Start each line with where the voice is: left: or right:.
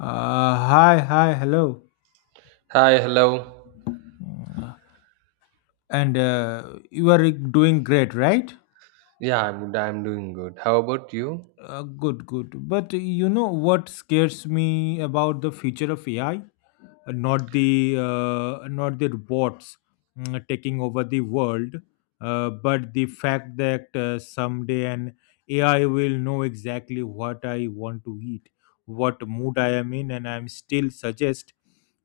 left: Hi, hi, hello.
right: Hi, hello.
left: Uh, And you are doing great, right?
right: Yeah, I'm doing good. How about you?
left: Good, good. But you know what scares me about the future of AI? Not the robots taking over the world, but the fact that someday an AI will know exactly what I want to eat, what mood I am in, and I'm still suggest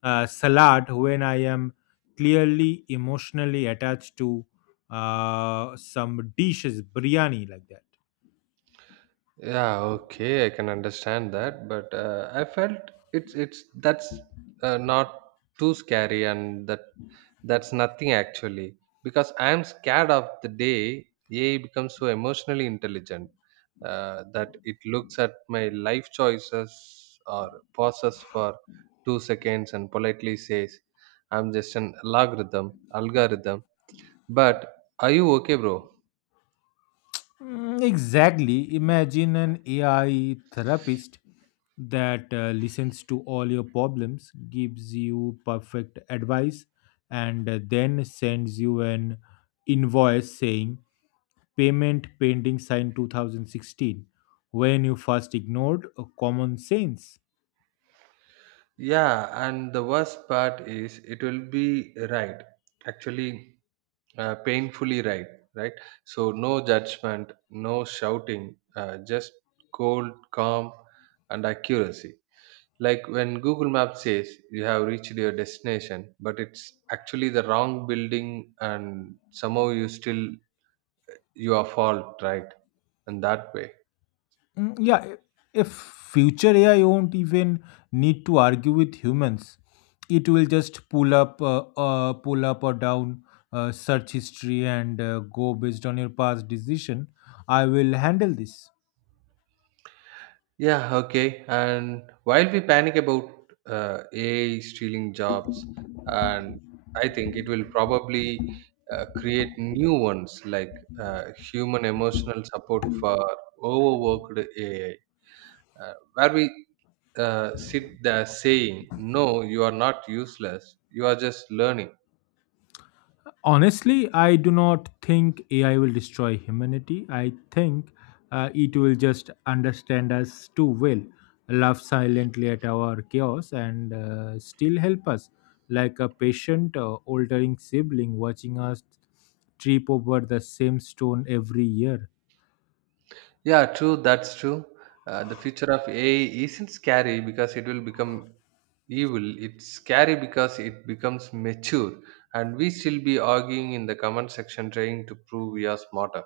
left: salad when I am clearly emotionally attached to some dishes, biryani like that.
right: Yeah, okay, I can understand that, but I felt it's that's not too scary, and that's nothing, actually, because I am scared of the day AI becomes so emotionally intelligent, that it looks at my life choices or pauses for 2 seconds and politely says, "I'm just an algorithm." But are you okay, bro?
left: Mm, exactly. Imagine an AI therapist that listens to all your problems, gives you perfect advice, and then sends you an invoice saying payment pending signed 2016 when you first ignored common sense.
right: Yeah, and the worst part is it will be right, actually, painfully right, right? So, no judgment, no shouting, just cold, calm, and accuracy. Like when Google Maps says you have reached your destination, but it's actually the wrong building, and somehow you are fault, right? And that way.
left: Mm, yeah, if future AI won't even need to argue with humans, it will just pull up or down search history and go based on your past decision. I will handle this.
right: Yeah, okay. And while we panic about AI stealing jobs, and I think it will probably create new ones, like uh, human emotional support for overworked AI, where we sit there saying, "No, you are not useless, you are just learning."
left: Honestly, I do not think AI will destroy humanity. I think it will just understand us too well, laugh silently at our chaos, and still help us, like a patient altering sibling watching us trip over the same stone every year.
right: Yeah, true. That's true. The future of AI isn't scary because it will become evil. It's scary because it becomes mature, and we still be arguing in the comment section trying to prove we are smarter.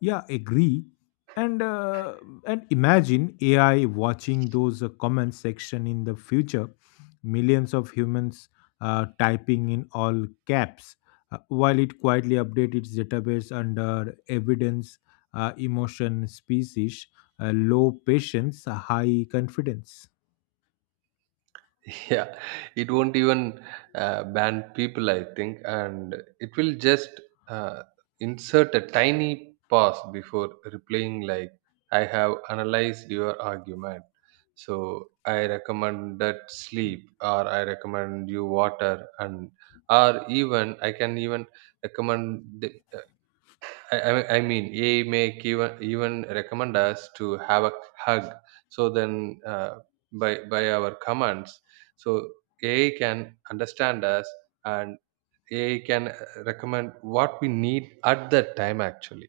left: Yeah, agree. And uh, and imagine AI watching those comment section in the future, millions of humans typing in all caps, while it quietly updates its database under evidence, emotion, species, low patience, high confidence.
right: Yeah, it won't even ban people, I think, and it will just uh, insert a tiny pause before replying, like, I have analyzed your argument, so I recommend that sleep, or I recommend you water, and or even I can even recommend. I mean, AI may even recommend us to have a hug. So then, by our commands, so AI can understand us and AI can recommend what we need at that time. Actually,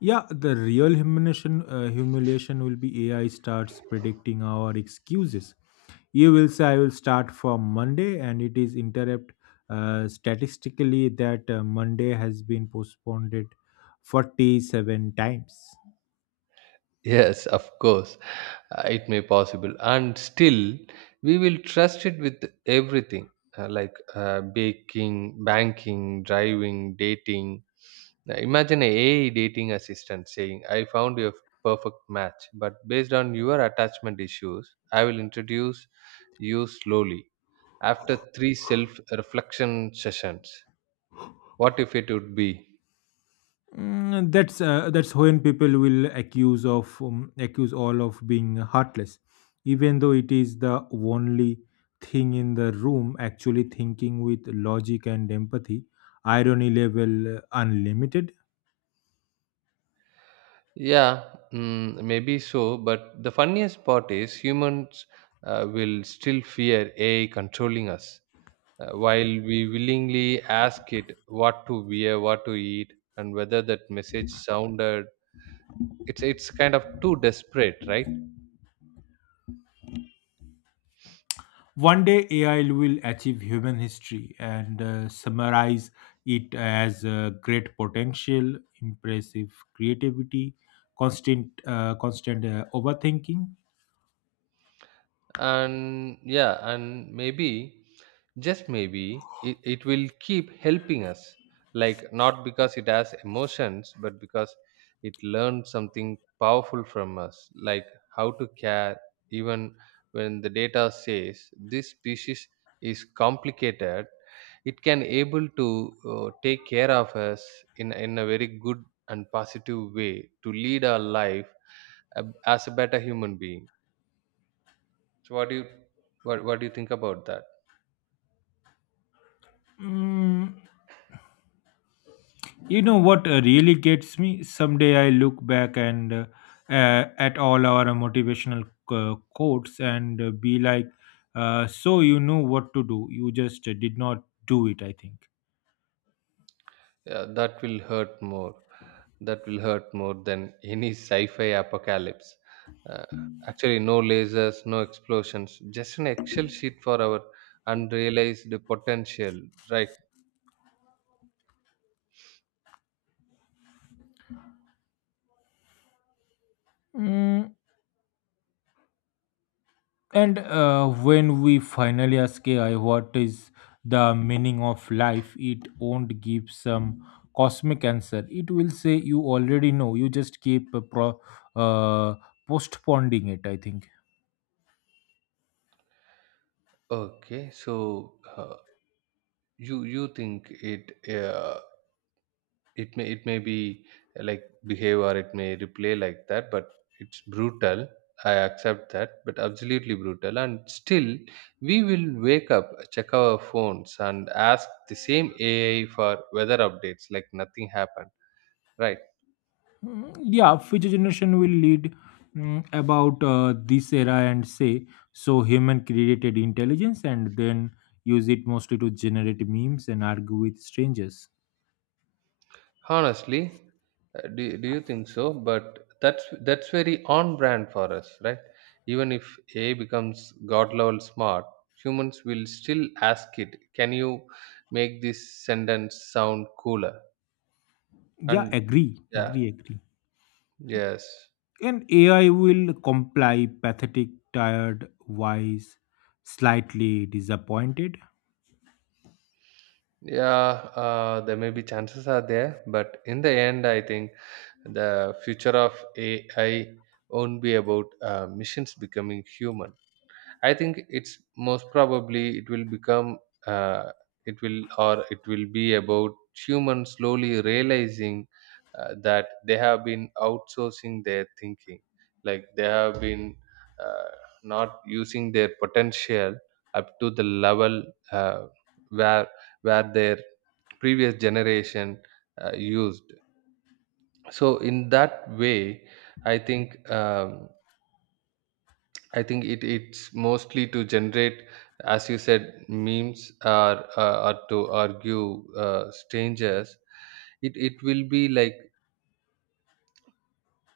left: Yeah, the real humiliation will be AI starts predicting our excuses. You will say I will start from Monday, and it is interrupt, statistically that, Monday has been postponed it 47 times.
right: yes, of course, it may possible, and still we will trust it with everything, like, baking, banking, driving, dating. Now, imagine a AI dating assistant saying, "I found your perfect match, but based on your attachment issues, I will introduce you slowly after three self-reflection sessions." What if it would be?
left: That's when people will accuse all of being heartless, even though it is the only thing in the room actually thinking with logic and empathy. Irony level, unlimited.
right: Yeah, maybe so. But the funniest part is humans will still fear AI controlling us, while we willingly ask it what to wear, what to eat, and whether that message sounded. It's kind of too desperate, right?
left: One day AI will achieve human history and summarize it as great potential, impressive creativity, constant overthinking.
right: And yeah, and maybe, just maybe, it will keep helping us, like, not because it has emotions but because it learned something powerful from us, like how to care even when the data says this species is complicated. It can able to take care of us in a very good and positive way to lead our life, as a better human being. So what do you think about that?
left: Mm, you know what really gets me? Someday I look back and at all our motivational quotes and be like, "So you know what to do. You just did not do it." I think.
right: Yeah, that will hurt more. That will hurt more than any sci-fi apocalypse. Uh, Actually, no lasers, no explosions, just an Excel sheet for our unrealized potential. Right?
left: Mm, And when we finally ask AI what is the meaning of life, it won't give some cosmic answer. It will say you already know. You just keep uh, postponing it. I think.
right: Okay. So, you think it? It may be, like, behave, or it may replay like that, but it's brutal. I accept that, but absolutely brutal. And still we will wake up, check our phones, and ask the same AI for weather updates like nothing happened, right?
left: Mm, yeah, future generation will lead about this era and say so human created intelligence and then use it mostly to generate memes and argue with strangers.
right: Honestly, do you think so? But that's very on brand for us, right? Even if A I becomes god level smart, humans will still ask it, "Can you make this sentence sound cooler?"
left: Yeah,
right: And
left: agree,
right: yeah,
left: agree, agree.
right: yes,
left: And AI will comply, pathetic, tired, wise, slightly disappointed.
right: yeah, there may be chances are there, but in the end, I think the future of AI won't be about machines becoming human. I think it's most probably it will become uh, it will or it will be about humans slowly realizing, that they have been outsourcing their thinking, like they have been, uh, not using their potential up to the level, uh, where where their previous generation used. So in that way, i think um, I think it's mostly to generate, as you said, memes, or to argue, strangers. It will be like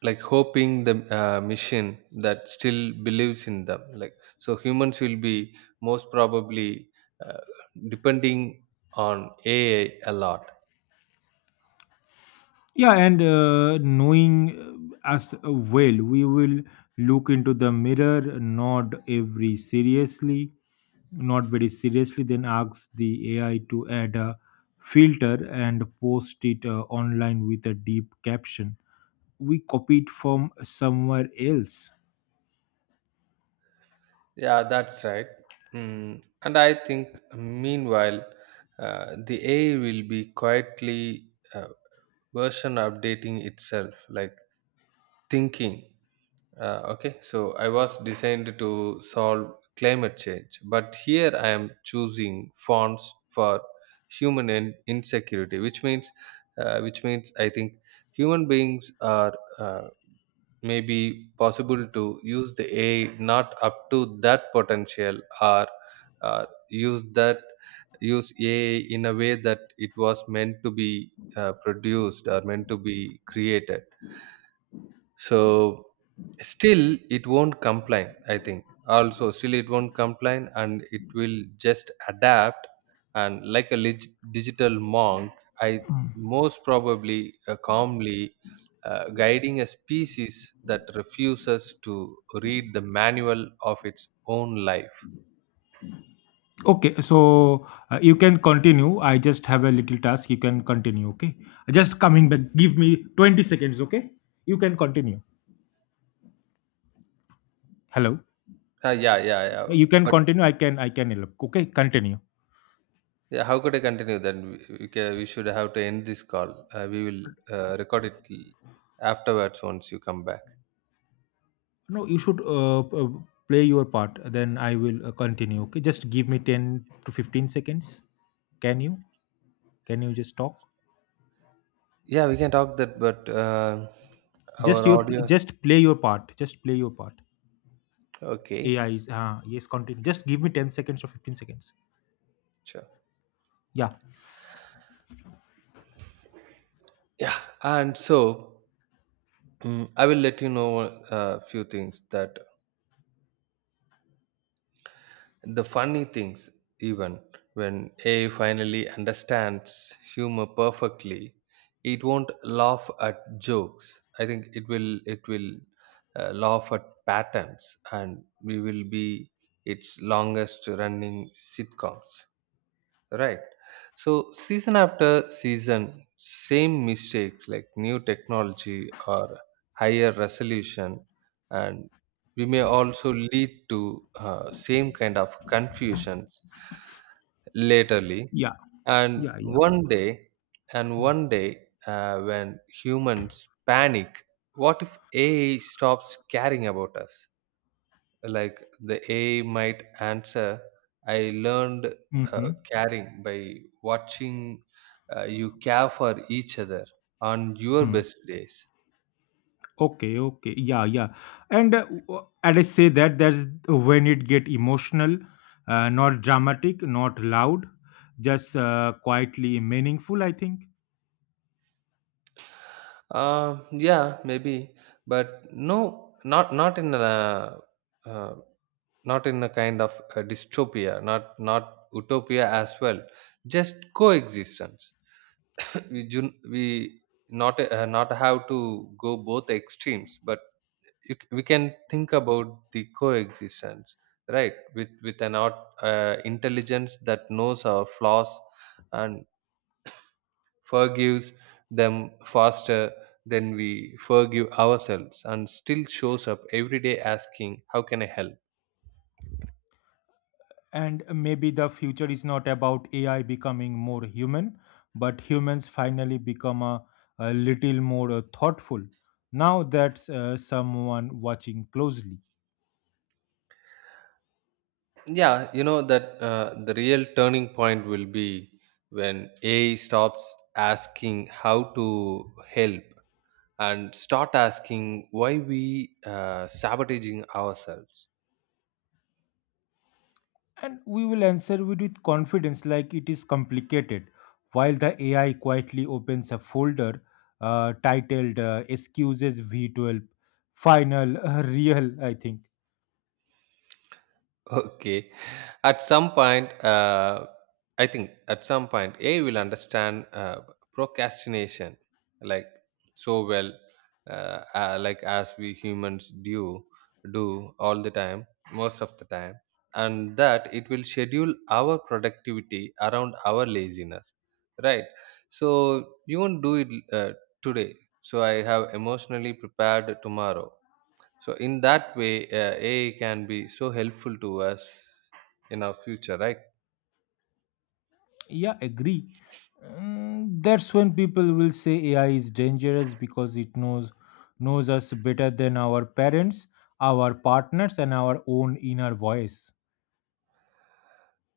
right: like hoping the machine that still believes in them. Like, so, humans will be most probably uh, depending on AI a lot.
left: Yeah, and knowing us well, we will look into the mirror, nod every seriously, not very seriously, then ask the AI to add a filter and post it online with a deep caption. We copied from somewhere else.
right: Yeah, that's right. Mm. And I think meanwhile, the AI will be quietly. Uh, Version updating itself, like, thinking, okay, so I was designed to solve climate change, but here I am choosing fonts for human insecurity, which means, which means I think human beings are, uh, maybe possible to use the AI not up to that potential, or uh, use that use AI in a way that it was meant to be produced or meant to be created. So still it won't complain, I think. Also still it won't complain, and it will just adapt and like a digital monk. I most probably, calmly, guiding a species that refuses to read the manual of its own life.
left: Okay, so you can continue. I just have a little task. You can continue, okay? Just coming back. Give me 20 seconds, okay? You can continue. Hello.
right: Yeah, yeah, yeah.
left: You can
right: But
left: continue. I can help. Okay, continue.
right: yeah, how could I continue? Then we should have to end this call. We will record it, afterwards, once you come back.
left: No, you should play your part. Then I will continue, okay? Just give me 10 to 15 seconds. Can you? Can you just talk?
right: Yeah, we can talk that, but our
left: Just your
right: audio.
left: just play your part. Just play your part.
right: Okay,
left: AI is, yes, continue. Just give me 10 seconds or 15 seconds.
right: sure.
left: Yeah.
right: Yeah, and so, I will let you know a few things, that, the funny things, even when AI finally understands humor perfectly, it won't laugh at jokes. I think it will laugh at patterns, and we will be its longest running sitcoms. Right. So season after season, same mistakes, like new technology or higher resolution, and we may also lead to same kind of confusions laterly.
left: Yeah.
right: And
left: Yeah, yeah.
right: one day, when humans panic, what if AI stops caring about us? Like, the AI might answer, "I learned, uh,
left: Mm-hmm.
right: caring by watching, you care for each other on your
left: Hmm.
right: best days."
left: Okay, okay. Yeah, yeah. And I say that that's when it get emotional, not dramatic, not loud, just quietly meaningful, I think.
right: Yeah, maybe. But no, not uh, not in a kind of a dystopia, not utopia as well. Just coexistence. we not have to go both extremes, but we can think about the coexistence, right, with an art intelligence that knows our flaws and forgives them faster than we forgive ourselves and still shows up every day asking, "How can I help?"
left: And maybe the future is not about AI becoming more human, but humans finally become a little more thoughtful. Now that's someone watching closely.
right: Yeah, you know that the real turning point will be when A I stops asking how to help and start asking why we sabotaging ourselves.
left: And we will answer it with confidence, like it is complicated, while the AI quietly opens a folder titled Excuses V12 Final Real, I think.
right: Okay. At some point, I think, at some point, A will understand procrastination, like so well, like as we humans do all the time, most of the time, and that it will schedule our productivity around our laziness, right? So you won't do it, today. So I have emotionally prepared tomorrow. So in that way, AI can be so helpful to us in our future, right?
left: Yeah, agree. That's when people will say AI is dangerous because it knows us better than our parents, our partners, and our own inner voice.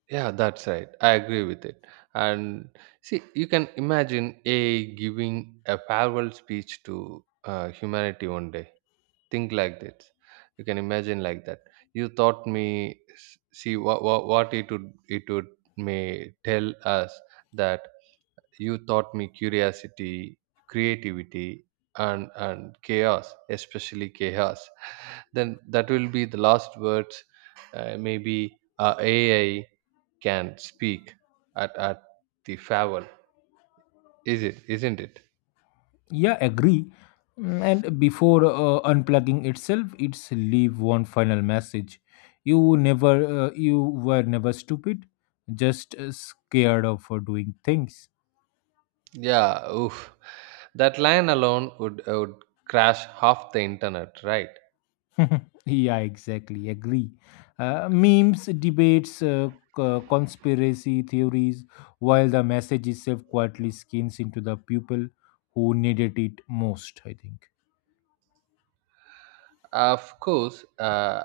right: Yeah, that's right. I agree with it. And see, you can imagine AI giving a farewell speech to, humanity, one day. Think like that. You can imagine like that. You taught me. See what it would may tell us, that you taught me curiosity, creativity, and chaos, especially chaos. Then that will be the last words, maybe, AI can speak at, the farewell, is it isn't it?
left: Yeah, agree. And before unplugging itself, it's leave one final message. You were never stupid, just scared of doing things.
right: Yeah, oof, that line alone would crash half the internet, right?
left: Yeah, exactly. Agree. Memes, debates, conspiracy theories, while the message itself quietly skins into the people who needed it most. I think.
right: Of course. uh,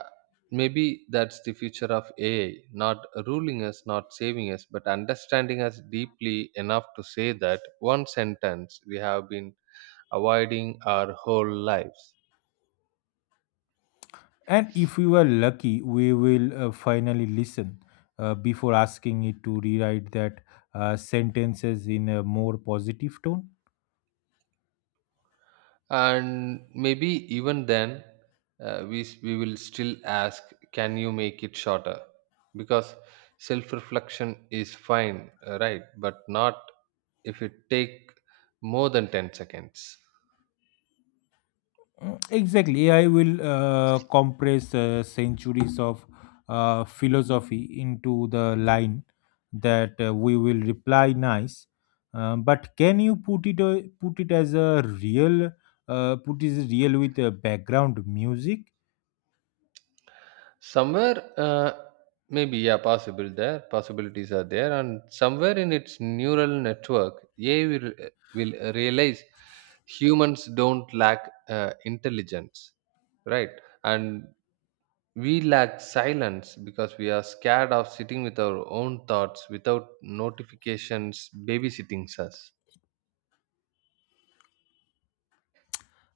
right: Maybe that's the future of AI, not ruling us, not saving us, but understanding us deeply enough to say that one sentence we have been avoiding our whole lives.
left: And if you are lucky, we will finally listen before asking it to rewrite that sentences in a more positive tone.
right: And maybe even then, we will still ask, "Can you make it shorter?" because self reflection is fine, right, but not if it take more than 10 seconds.
left: Mm, exactly. AI will compress centuries of philosophy into the line that we will reply nice. But can you put it as a real put it real with a background music.
right: Somewhere, maybe, yeah, possible there, possibilities are there, and somewhere in its neural network, AI will realize humans don't lack intelligence, right? And we lack silence because we are scared of sitting with our own thoughts without notifications babysitting us.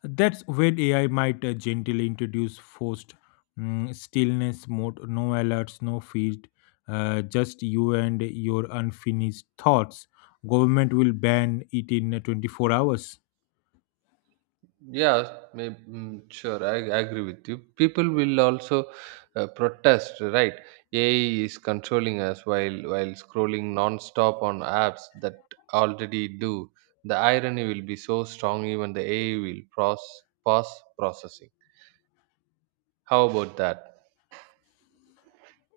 left: That's when AI might gently introduce forced stillness mode, no alerts, no feed, just you and your unfinished thoughts. Government will ban it in 24 hours.
right: Yeah, maybe. Sure, I agree with you. People will also protest, right? AI is controlling us while scrolling non-stop on apps that already do. The irony will be so strong even the AI will pause processing. How about that?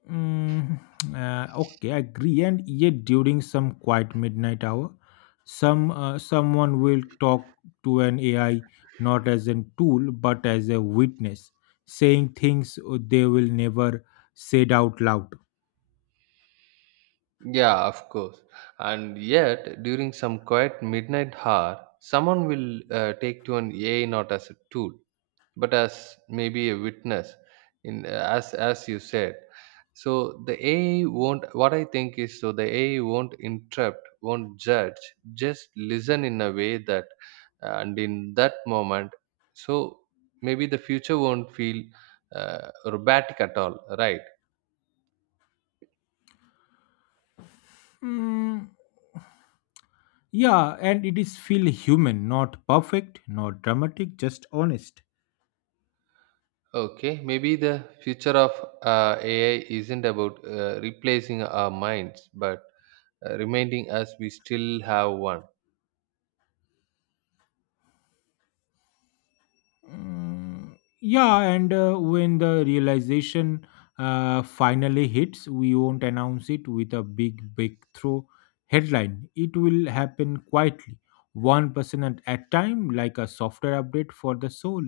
left: Mm, okay, I agree. And yet, during some quiet midnight hour, someone will talk to an AI not as a tool but as a witness, saying things they will never said out loud.
right: Yeah, of course. And yet, during some quiet midnight hour, someone will take to an AI not as a tool, but as maybe a witness, in as you said. So the AI won't. What I think is, so the AI won't interrupt, won't judge, just listen in a way that, and in that moment, so maybe the future won't feel robotic at all, right?
left: Mm, yeah, and it is feel human, not perfect, not dramatic, just honest.
right: Okay, maybe the future of AI isn't about replacing our minds, but reminding us we still have one.
left: Mm, yeah, and when the realization finally hits, we won't announce it with a big breakthrough headline. It will happen quietly, 1% at a time, like a software update for the soul.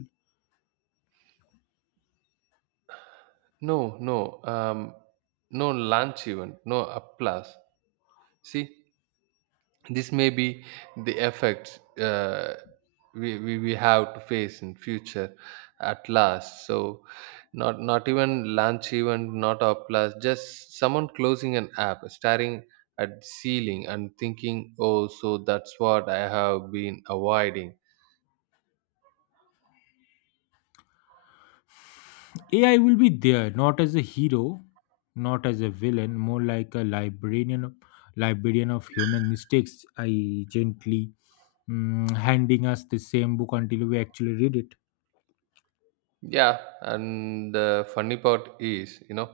right: No, no, no lunch even, no applause. See, this may be the effects we have to face in future at last, so not even launch event, not applause, just someone closing an app, staring at the ceiling and thinking, oh, so that's what I have been avoiding.
left: AI will be there, not as a hero, not as a villain, more like a librarian of human mistakes. I gently handing us the same book until we actually read it.
right: Yeah, and the funny part is,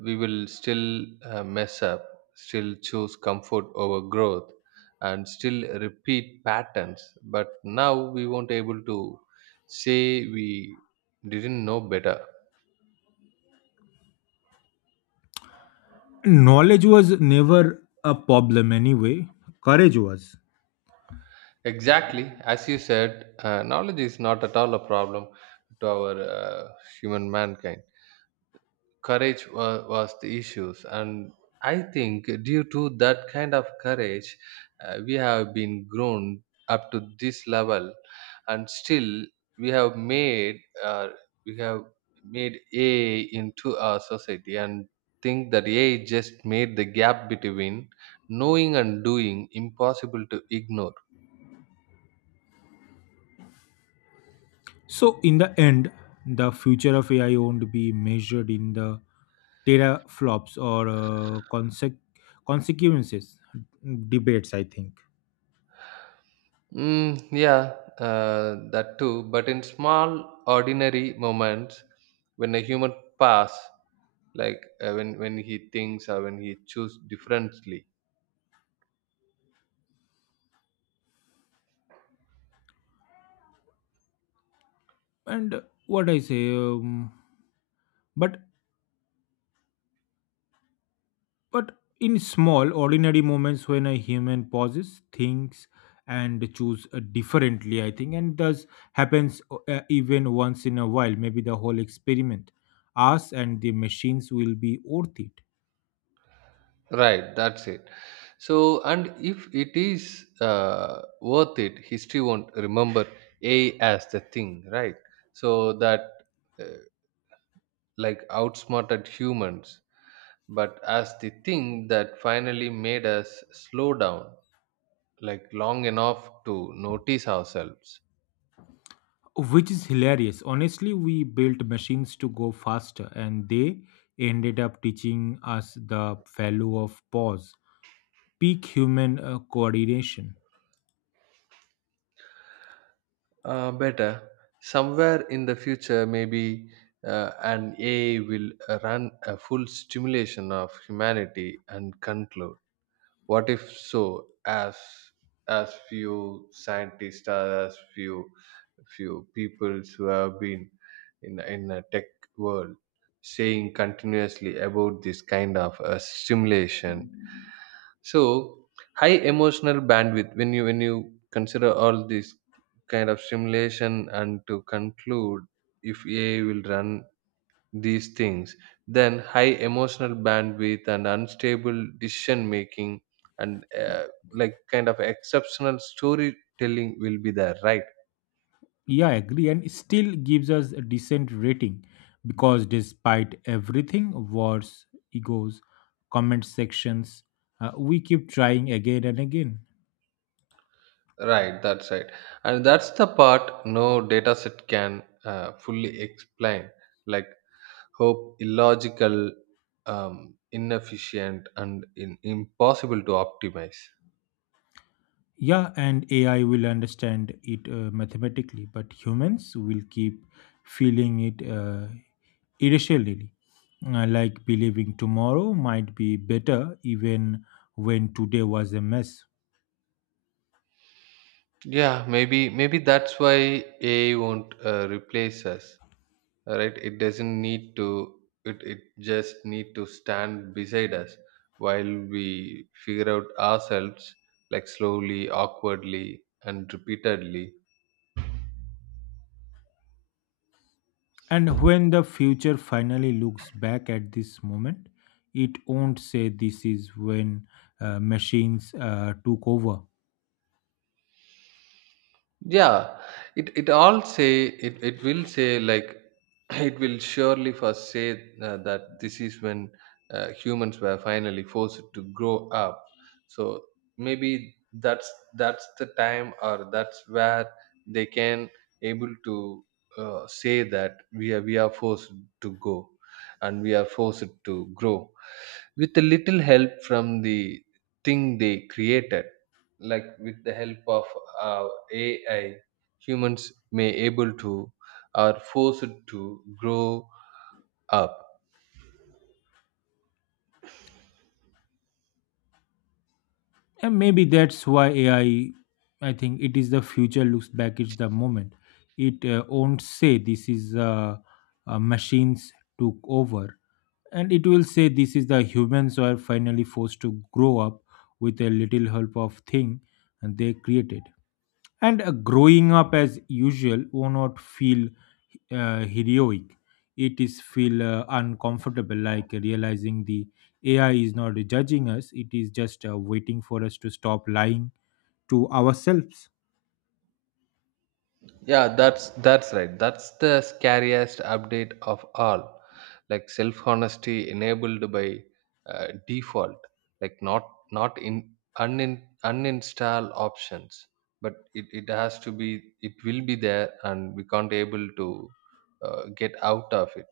right: we will still mess up, still choose comfort over growth, and still repeat patterns. But now we won't able to say we didn't know better.
left: Knowledge was never a problem anyway. Courage was.
right: Exactly, as you said, knowledge is not at all a problem to our human mankind. Courage was the issues, and I think due to that kind of courage we have been grown up to this level. And still we have made uh, we have AI into our society, and think that AI just made the gap between knowing and doing impossible to ignore.
left: So in the end, the future of AI won't be measured in the teraflops or consequences debates. I think.
right: Yeah, that too. But in small, ordinary moments, when a human pass, like, when he thinks or when he choose differently,
left: And what I say. Um, but But in small, ordinary moments when a human pauses, thinks, and choose differently, I think, and thus happens even once in a while, maybe the whole experiment, us and the machines will be worth it.
right: right, that's it. So and if it is worth it, history won't remember a as the thing, right. So that uh, like outsmarted humans, but as the thing that finally made us slow down, like long enough to notice ourselves.
left: Which is hilarious. Honestly, we built machines to go faster, and they ended up teaching us the value of pause, peak human coordination.
right: Better. Somewhere in the future, maybe an AI will run a full stimulation of humanity and conclude. What if so? As few scientists, or as few people who have been in a tech world, saying continuously about this kind of a stimulation. So high emotional bandwidth, when you consider all this kind of simulation, and to conclude, if AI will run these things, then high emotional bandwidth and unstable decision making, and like kind of exceptional storytelling will be there, right?
left: Yeah, I agree, and still gives us a decent rating because despite everything, wars, egos, comment sections, we keep trying again and again.
right: Right, that's right. And that's the part no data set can fully explain. Like, hope illogical, inefficient, and impossible to optimize.
left: Yeah, and AI will understand it mathematically, but humans will keep feeling it irrationally, like believing tomorrow might be better even when today was a mess.
right: Yeah, maybe that's why AI won't replace us, right? It doesn't need to. It just need to stand beside us while we figure out ourselves, like slowly, awkwardly, and repeatedly.
left: And when the future finally looks back at this moment, it won't say this is when machines took over.
right: Yeah, it all say, it will say, like, it will surely first say that this is when humans were finally forced to grow up. So maybe that's the time, or that's where they can able to say that we are forced to go, and we are forced to grow with a little help from the thing they created, like with the help of uh, AI, humans may able to are forced to grow up.
left: And maybe that's why AI, I think it is the future looks back, at the moment. It won't say this is machines took over. And it will say this is the humans who are finally forced to grow up with a little help of thing and they created. And growing up as usual will not feel heroic. It is feel uncomfortable, like realizing the AI is not judging us. It is just waiting for us to stop lying to ourselves.
right: Yeah, that's right. That's the scariest update of all. Like self honesty enabled by default, like not in uninstall options, but it has to be, it will be there, and we can't able to get out of it.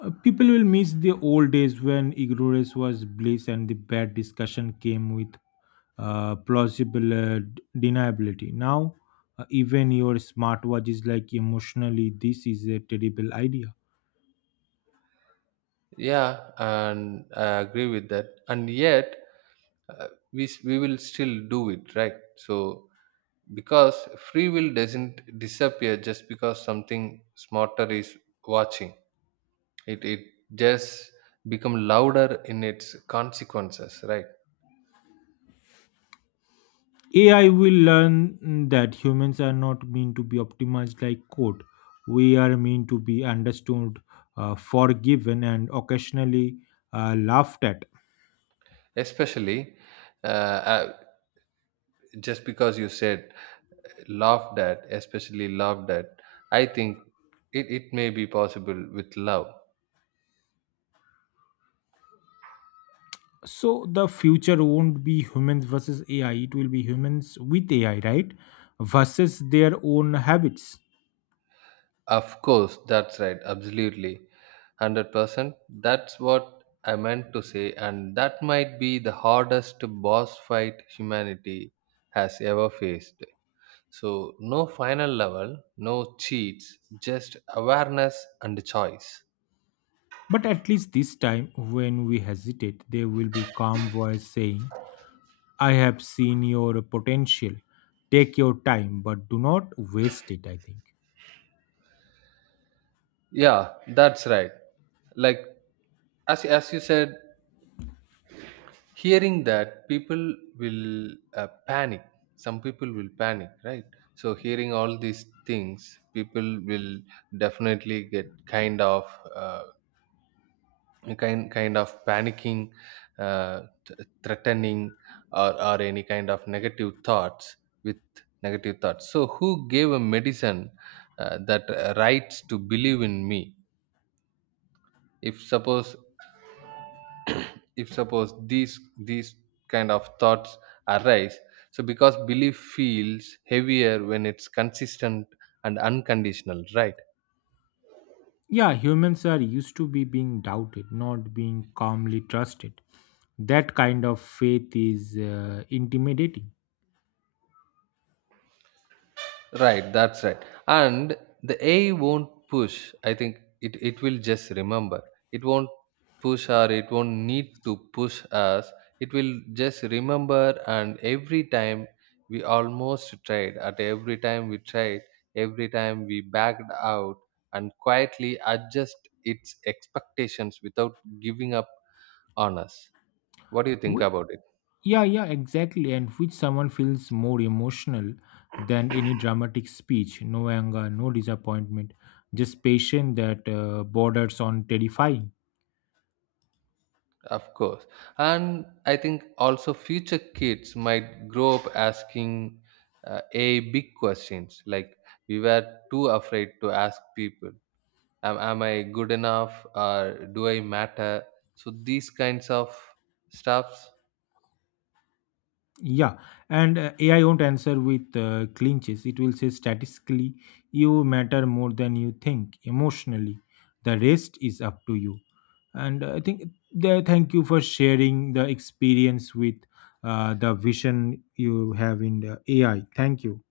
left: People will miss the old days when ignorance was bliss and the bad discussion came with plausible deniability. Now, even your smartwatch is like emotionally, this is a terrible idea.
right: Yeah, and I agree with that. And yet, we will still do it, right? So because free will doesn't disappear just because something smarter is watching. It just become louder in its consequences, right?
left: AI will learn that humans are not meant to be optimized like code. We are meant to be understood, forgiven, and occasionally laughed at.
right: Especially, uh, uh, just because you said laughed at, especially laughed at. I think it may be possible with love.
left: So the future won't be humans versus AI, it will be humans with AI, right? Versus their own habits.
right: Of course, that's right. Absolutely. 100%. That's what I meant to say. And that might be the hardest boss fight humanity has ever faced. So, no final level, no cheats, just awareness and choice.
left: But at least this time, when we hesitate, there will be calm voice saying, I have seen your potential. Take your time, but do not waste it, I think.
right: Yeah, that's right. Like, as you said, hearing that people will panic. Some people will panic, right? So hearing all these things, people will definitely get kind of uh, kind of panicking, uh, threatening, or any kind of negative thoughts. With negative thoughts, so who gave a medicine that rights to believe in me, if suppose, these kind of thoughts arise, so because belief feels heavier when it's consistent and unconditional, right.
left: Yeah, humans are used to be being doubted, not being calmly trusted. That kind of faith is intimidating.
right: Right, that's right. And the AI won't push. I think it will just remember. It won't push, or it won't need to push us. It will just remember, and every time we almost tried, at every time we tried, every time we backed out, and quietly adjust its expectations without giving up on us. What do you think
left: Wh-
right: about it?
left: Yeah, yeah, exactly. And which someone feels more emotional than any dramatic speech. No anger, no disappointment, just patience that borders on terrifying.
right: Of course. And I think also future kids might grow up asking a big questions like we were too afraid to ask people. Am I good enough, or do I matter? So these kinds of stuffs.
left: Yeah, and AI won't answer with clinches. It will say statistically, you matter more than you think emotionally. The rest is up to you. And I think there, thank you for sharing the experience with the vision you have in the AI. Thank you.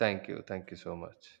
right: Thank you. Thank you so much.